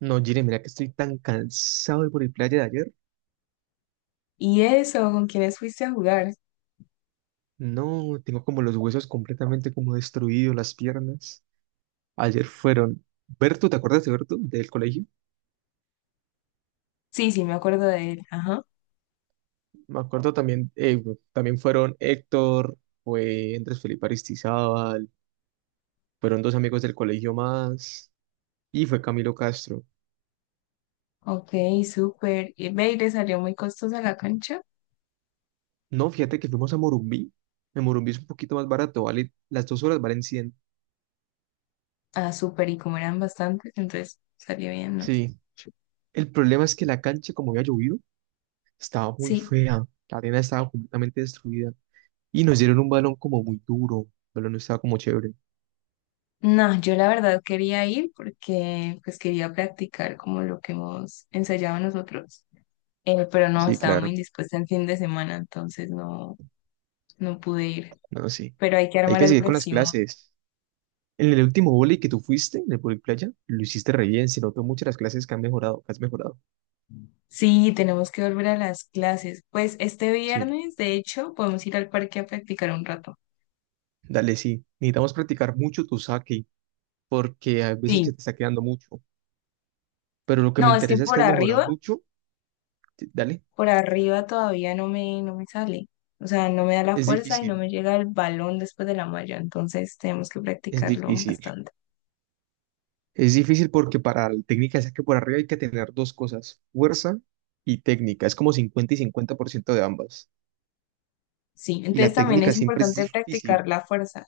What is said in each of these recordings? No, Jire, mira que estoy tan cansado de por el playa de ayer. ¿Y eso? ¿Con quiénes fuiste a jugar? No, tengo como los huesos completamente como destruidos, las piernas. Ayer fueron Berto, ¿te acuerdas de Berto del colegio? Sí, me acuerdo de él. Ajá. Me acuerdo también, bueno, también fueron Héctor, fue Andrés Felipe Aristizábal, fueron dos amigos del colegio más y fue Camilo Castro. Ok, súper. ¿Y ve, y le salió muy costosa la cancha? No, fíjate que fuimos a Morumbí. En Morumbí es un poquito más barato, vale, las 2 horas valen 100. Ah, súper. Y como eran bastantes, entonces salió bien, ¿no? Sí, el problema es que la cancha como había llovido, estaba muy Sí. fea. La arena estaba completamente destruida. Y nos dieron un balón como muy duro. El balón no estaba como chévere. No, yo la verdad quería ir porque pues quería practicar como lo que hemos ensayado nosotros. Pero no, Sí, estaba muy claro. indispuesta el fin de semana, entonces no, no pude ir. No, sí. Pero hay que Hay armar que el seguir con las próximo. clases. En el último vóley que tú fuiste, en el vóley playa, lo hiciste re bien. Se notó mucho las clases que han mejorado, que has mejorado. Sí, tenemos que volver a las clases. Pues este Sí. viernes, de hecho, podemos ir al parque a practicar un rato. Dale, sí. Necesitamos practicar mucho tu saque, porque hay veces que Sí, te está quedando mucho. Pero lo que me no, es que interesa es que has mejorado mucho. Dale. por arriba todavía no me, no me sale. O sea, no me da la Es fuerza y no difícil. me llega el balón después de la malla. Entonces tenemos que Es practicarlo difícil. bastante. Es difícil porque para el técnica de saque por arriba hay que tener dos cosas, fuerza y técnica. Es como 50 y 50% de ambas. Sí, Y entonces la también técnica es siempre es importante difícil. practicar la fuerza.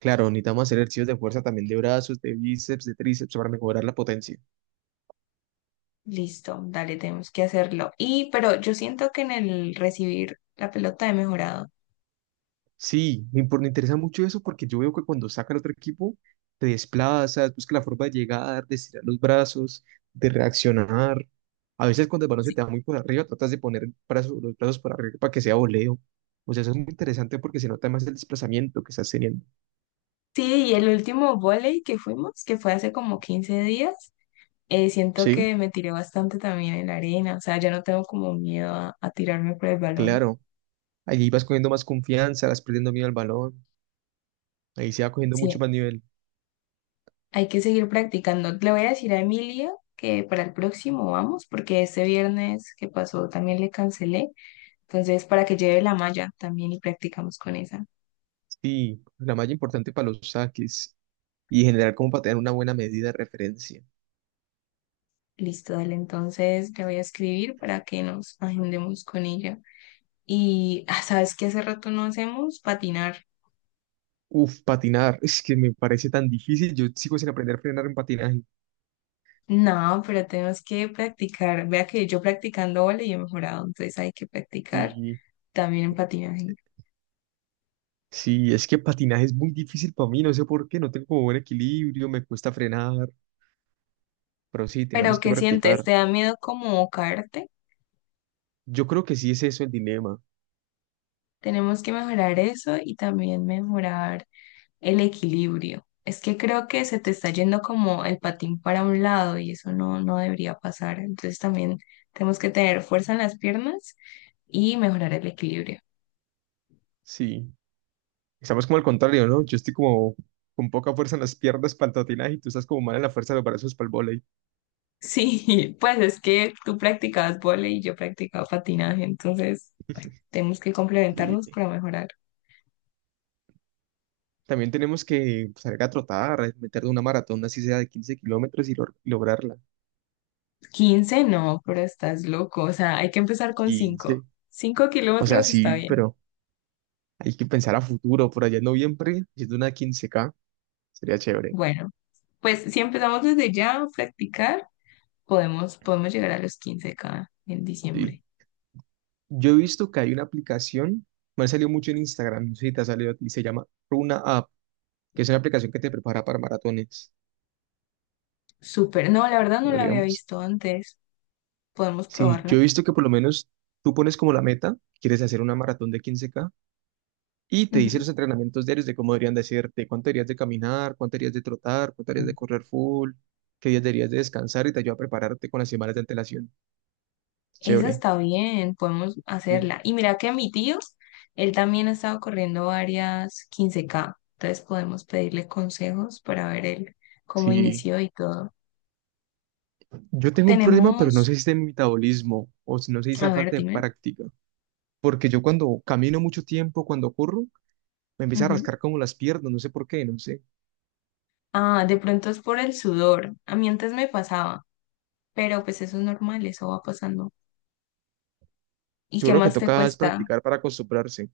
Claro, necesitamos hacer ejercicios de fuerza también de brazos, de bíceps, de tríceps para mejorar la potencia. Listo, dale, tenemos que hacerlo. Y, pero yo siento que en el recibir la pelota he mejorado. Sí, me interesa mucho eso porque yo veo que cuando sacan otro equipo, te desplazas, busca la forma de llegar, de estirar los brazos, de reaccionar. A veces cuando el balón se Sí, te da muy por arriba, tratas de poner los brazos por arriba para que sea voleo. O sea, eso es muy interesante porque se nota más el desplazamiento que estás teniendo. sí, y el último volei que fuimos, que fue hace como 15 días, siento Sí, que me tiré bastante también en la arena. O sea, ya no tengo como miedo a tirarme por el balón. claro. Allí vas cogiendo más confianza, vas perdiendo miedo al balón. Ahí se va cogiendo Sí, mucho más nivel. hay que seguir practicando. Le voy a decir a Emilia que para el próximo vamos, porque este viernes que pasó también le cancelé. Entonces, para que lleve la malla también y practicamos con esa. Sí, la malla importante para los saques y generar como para tener una buena medida de referencia. Listo, dale. Entonces, le voy a escribir para que nos agendemos con ella. Y, ah, ¿sabes qué hace rato no hacemos? Patinar. Uf, patinar, es que me parece tan difícil. Yo sigo sin aprender a frenar en patinaje. No, pero tenemos que practicar. Vea que yo practicando vole y he mejorado, entonces hay que practicar Sí, también en patinaje. sí, es que patinaje es muy difícil para mí, no sé por qué, no tengo como buen equilibrio, me cuesta frenar, pero sí, ¿Pero tenemos que qué sientes? practicar. ¿Te da miedo como caerte? Yo creo que sí es eso el dilema. Tenemos que mejorar eso y también mejorar el equilibrio. Es que creo que se te está yendo como el patín para un lado y eso no, no debería pasar. Entonces también tenemos que tener fuerza en las piernas y mejorar el equilibrio. Sí, estamos como al contrario, ¿no? Yo estoy como con poca fuerza en las piernas para el patinaje y tú estás como mal en la fuerza de los brazos para el vóley. Sí, pues es que tú practicabas vóley y yo practicaba patinaje, entonces tenemos que complementarnos Increíble. para mejorar. También tenemos que salir a trotar, a meter de una maratón, así sea de 15 kilómetros y lograrla. Quince no, pero estás loco. O sea, hay que empezar con cinco Quince cinco O sea, kilómetros está sí, bien. pero hay que pensar a futuro, por allá en noviembre, haciendo una 15K sería chévere. Bueno, pues si empezamos desde ya a practicar. Podemos llegar a los 15K en Sí. diciembre. Yo he visto que hay una aplicación, me ha salido mucho en Instagram, no sé si te ha salido a ti, se llama Runa App, que es una aplicación que te prepara para maratones, Súper. No, la verdad no la había podríamos. visto antes. Podemos Sí, yo probarla. he visto que por lo menos tú pones como la meta, quieres hacer una maratón de 15K y te dice los Ujú. entrenamientos diarios de cómo deberían de hacerte, cuánto deberías de caminar, cuánto deberías de trotar, cuánto deberías de correr full, qué días deberías de descansar y te ayuda a prepararte con las semanas de antelación. Esa Chévere. está bien, podemos Sí. hacerla. Y mira que mi tío, él también ha estado corriendo varias 15K. Entonces podemos pedirle consejos para ver él cómo Sí. inició y todo. Yo tengo un problema, pero no Tenemos, sé si es de mi metabolismo o si no sé si sea a ver, falta de dime. práctica. Porque yo cuando camino mucho tiempo, cuando corro, me empieza a Ujú. rascar como las piernas, no sé por qué, no sé. Ah, de pronto es por el sudor. A mí antes me pasaba, pero pues eso es normal, eso va pasando. ¿Y Yo qué creo que más te toca es cuesta? practicar para acostumbrarse.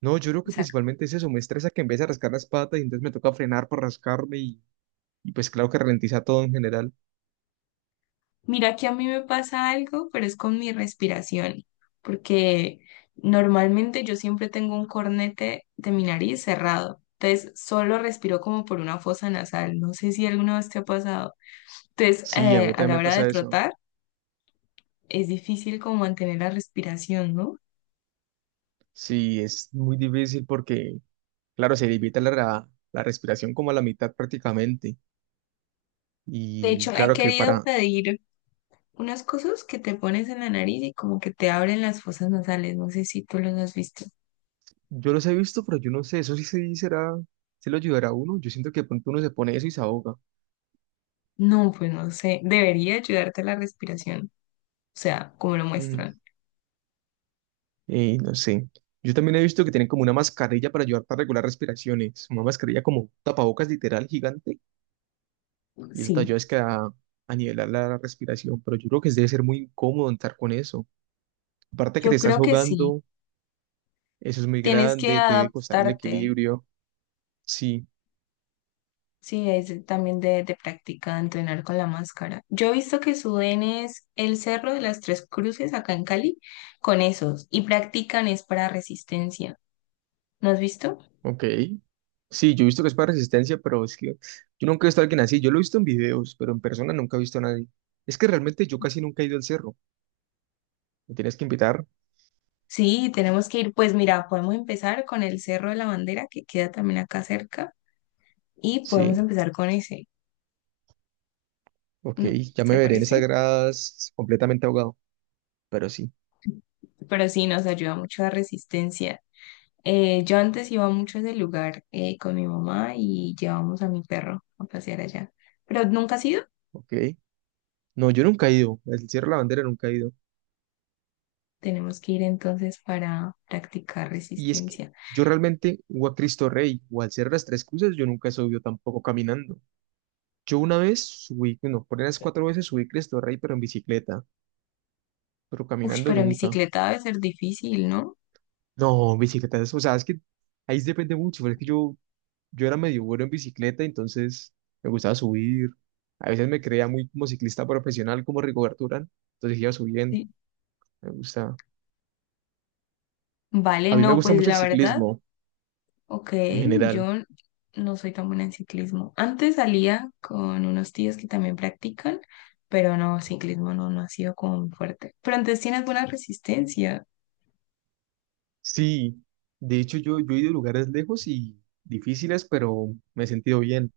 No, yo creo que principalmente es eso, me estresa que empiece a rascar las patas y entonces me toca frenar para rascarme y pues claro que ralentiza todo en general. Mira que a mí me pasa algo, pero es con mi respiración, porque normalmente yo siempre tengo un cornete de mi nariz cerrado, entonces solo respiro como por una fosa nasal, no sé si alguna vez te ha pasado. Entonces, Sí, a mí a también la me hora de pasa eso. trotar, es difícil como mantener la respiración, ¿no? Sí, es muy difícil porque, claro, se limita la respiración como a la mitad prácticamente. De Y hecho, he claro que querido para. pedir unas cosas que te pones en la nariz y como que te abren las fosas nasales, no sé si tú los has visto. Yo los he visto, pero yo no sé, eso sí, sí será, se lo ayudará a uno. Yo siento que de pronto uno se pone eso y se ahoga. No, pues no sé, debería ayudarte la respiración, o sea, como lo Mm. muestran. No sé. Yo también he visto que tienen como una mascarilla para ayudar para regular respiraciones. Una mascarilla como tapabocas literal gigante. Y eso te Sí, ayuda es que a nivelar la respiración. Pero yo creo que debe ser muy incómodo entrar con eso. Aparte que te yo estás creo que sí. ahogando, eso es muy Tienes que grande, te debe costar el adaptarte. equilibrio. Sí. Sí, es de- también de práctica, entrenar con la máscara. Yo he visto que suben es el Cerro de las Tres Cruces acá en Cali con esos y practican es para resistencia. ¿No has visto? Ok. Sí, yo he visto que es para resistencia, pero es que yo nunca he visto a alguien así. Yo lo he visto en videos, pero en persona nunca he visto a nadie. Es que realmente yo casi nunca he ido al cerro. ¿Me tienes que invitar? Sí, tenemos que ir. Pues mira, podemos empezar con el Cerro de la Bandera que queda también acá cerca y podemos Sí. empezar con ese, Ok. ¿no? Ya ¿Te me veré en esas parece? gradas completamente ahogado, pero sí. Pero sí, nos ayuda mucho a resistencia. Yo antes iba mucho a ese lugar con mi mamá y llevamos a mi perro a pasear allá, pero nunca ha ido. Ok. No, yo nunca he ido. Al Cerro de la Bandera nunca he ido. Tenemos que ir entonces para practicar Y es que resistencia. yo realmente, o a Cristo Rey, o al Cerro de las Tres Cruces, yo nunca he subido tampoco caminando. Yo una vez subí, no, por unas cuatro veces subí Cristo Rey, pero en bicicleta, pero Uy, caminando pero en nunca. bicicleta debe ser difícil, ¿no? No, bicicletas, o sea, es que ahí sí depende mucho, pero es que yo era medio bueno en bicicleta, entonces me gustaba subir. A veces me creía muy como ciclista profesional, como Rigoberto Urán, entonces iba subiendo, Sí. me gusta. Vale, A mí me no, gusta pues mucho el la verdad, ciclismo ok, en general. yo no soy tan buena en ciclismo. Antes salía con unos tíos que también practican, pero no, ciclismo no, no ha sido como muy fuerte. Pero antes tienes buena resistencia. Sí, de hecho yo he ido a lugares lejos y difíciles, pero me he sentido bien.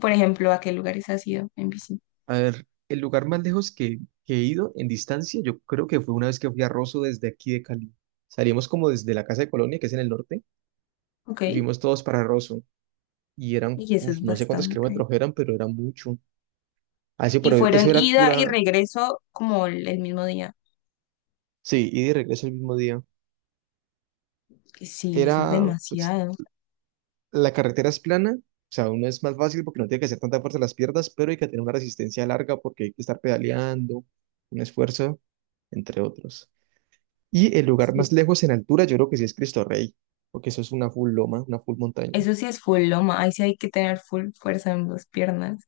Por ejemplo, ¿a qué lugares has ido en bici? A ver, el lugar más lejos que he ido en distancia, yo creo que fue una vez que fui a Rosso desde aquí de Cali. Salimos como desde la casa de Colonia, que es en el norte, Ok. y fuimos todos para Rosso. Y eran, Y eso uf, es no sé cuántos bastante. kilómetros eran, pero era mucho. Así, Y pero fueron eso era ida y pura, regreso como el mismo día. sí, ida y de regreso el mismo día. Que sí, eso es Era, pues, demasiado. la carretera es plana, o sea, uno es más fácil porque no tiene que hacer tanta fuerza en las piernas, pero hay que tener una resistencia larga porque hay que estar pedaleando, un esfuerzo, entre otros. Y el lugar Sí. más lejos en altura, yo creo que sí es Cristo Rey, porque eso es una full loma, una full montaña, Eso sí es full loma. Ahí sí hay que tener full fuerza en las piernas.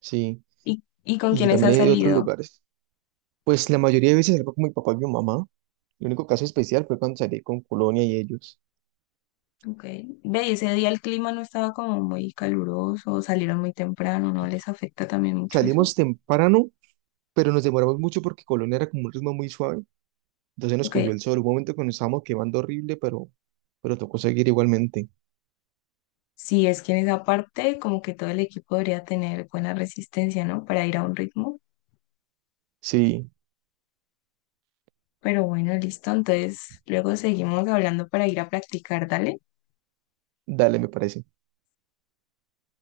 sí. ¿Y ¿con Y quiénes has también hay de otros salido? lugares. Pues la mayoría de veces salgo con mi papá y mi mamá. El único caso especial fue cuando salí con Colonia y ellos. Ok. Ve, y ese día el clima no estaba como muy caluroso, salieron muy temprano, ¿no les afecta también mucho Salimos eso? temprano, pero nos demoramos mucho porque Colonia era como un ritmo muy suave. Entonces nos Ok. cogió el sol. Hubo un momento que nos estábamos quemando horrible, pero tocó seguir igualmente. Sí, es que en esa parte como que todo el equipo debería tener buena resistencia, ¿no? Para ir a un ritmo. Sí, Pero bueno, listo. Entonces, luego seguimos hablando para ir a practicar, dale. dale, me parece.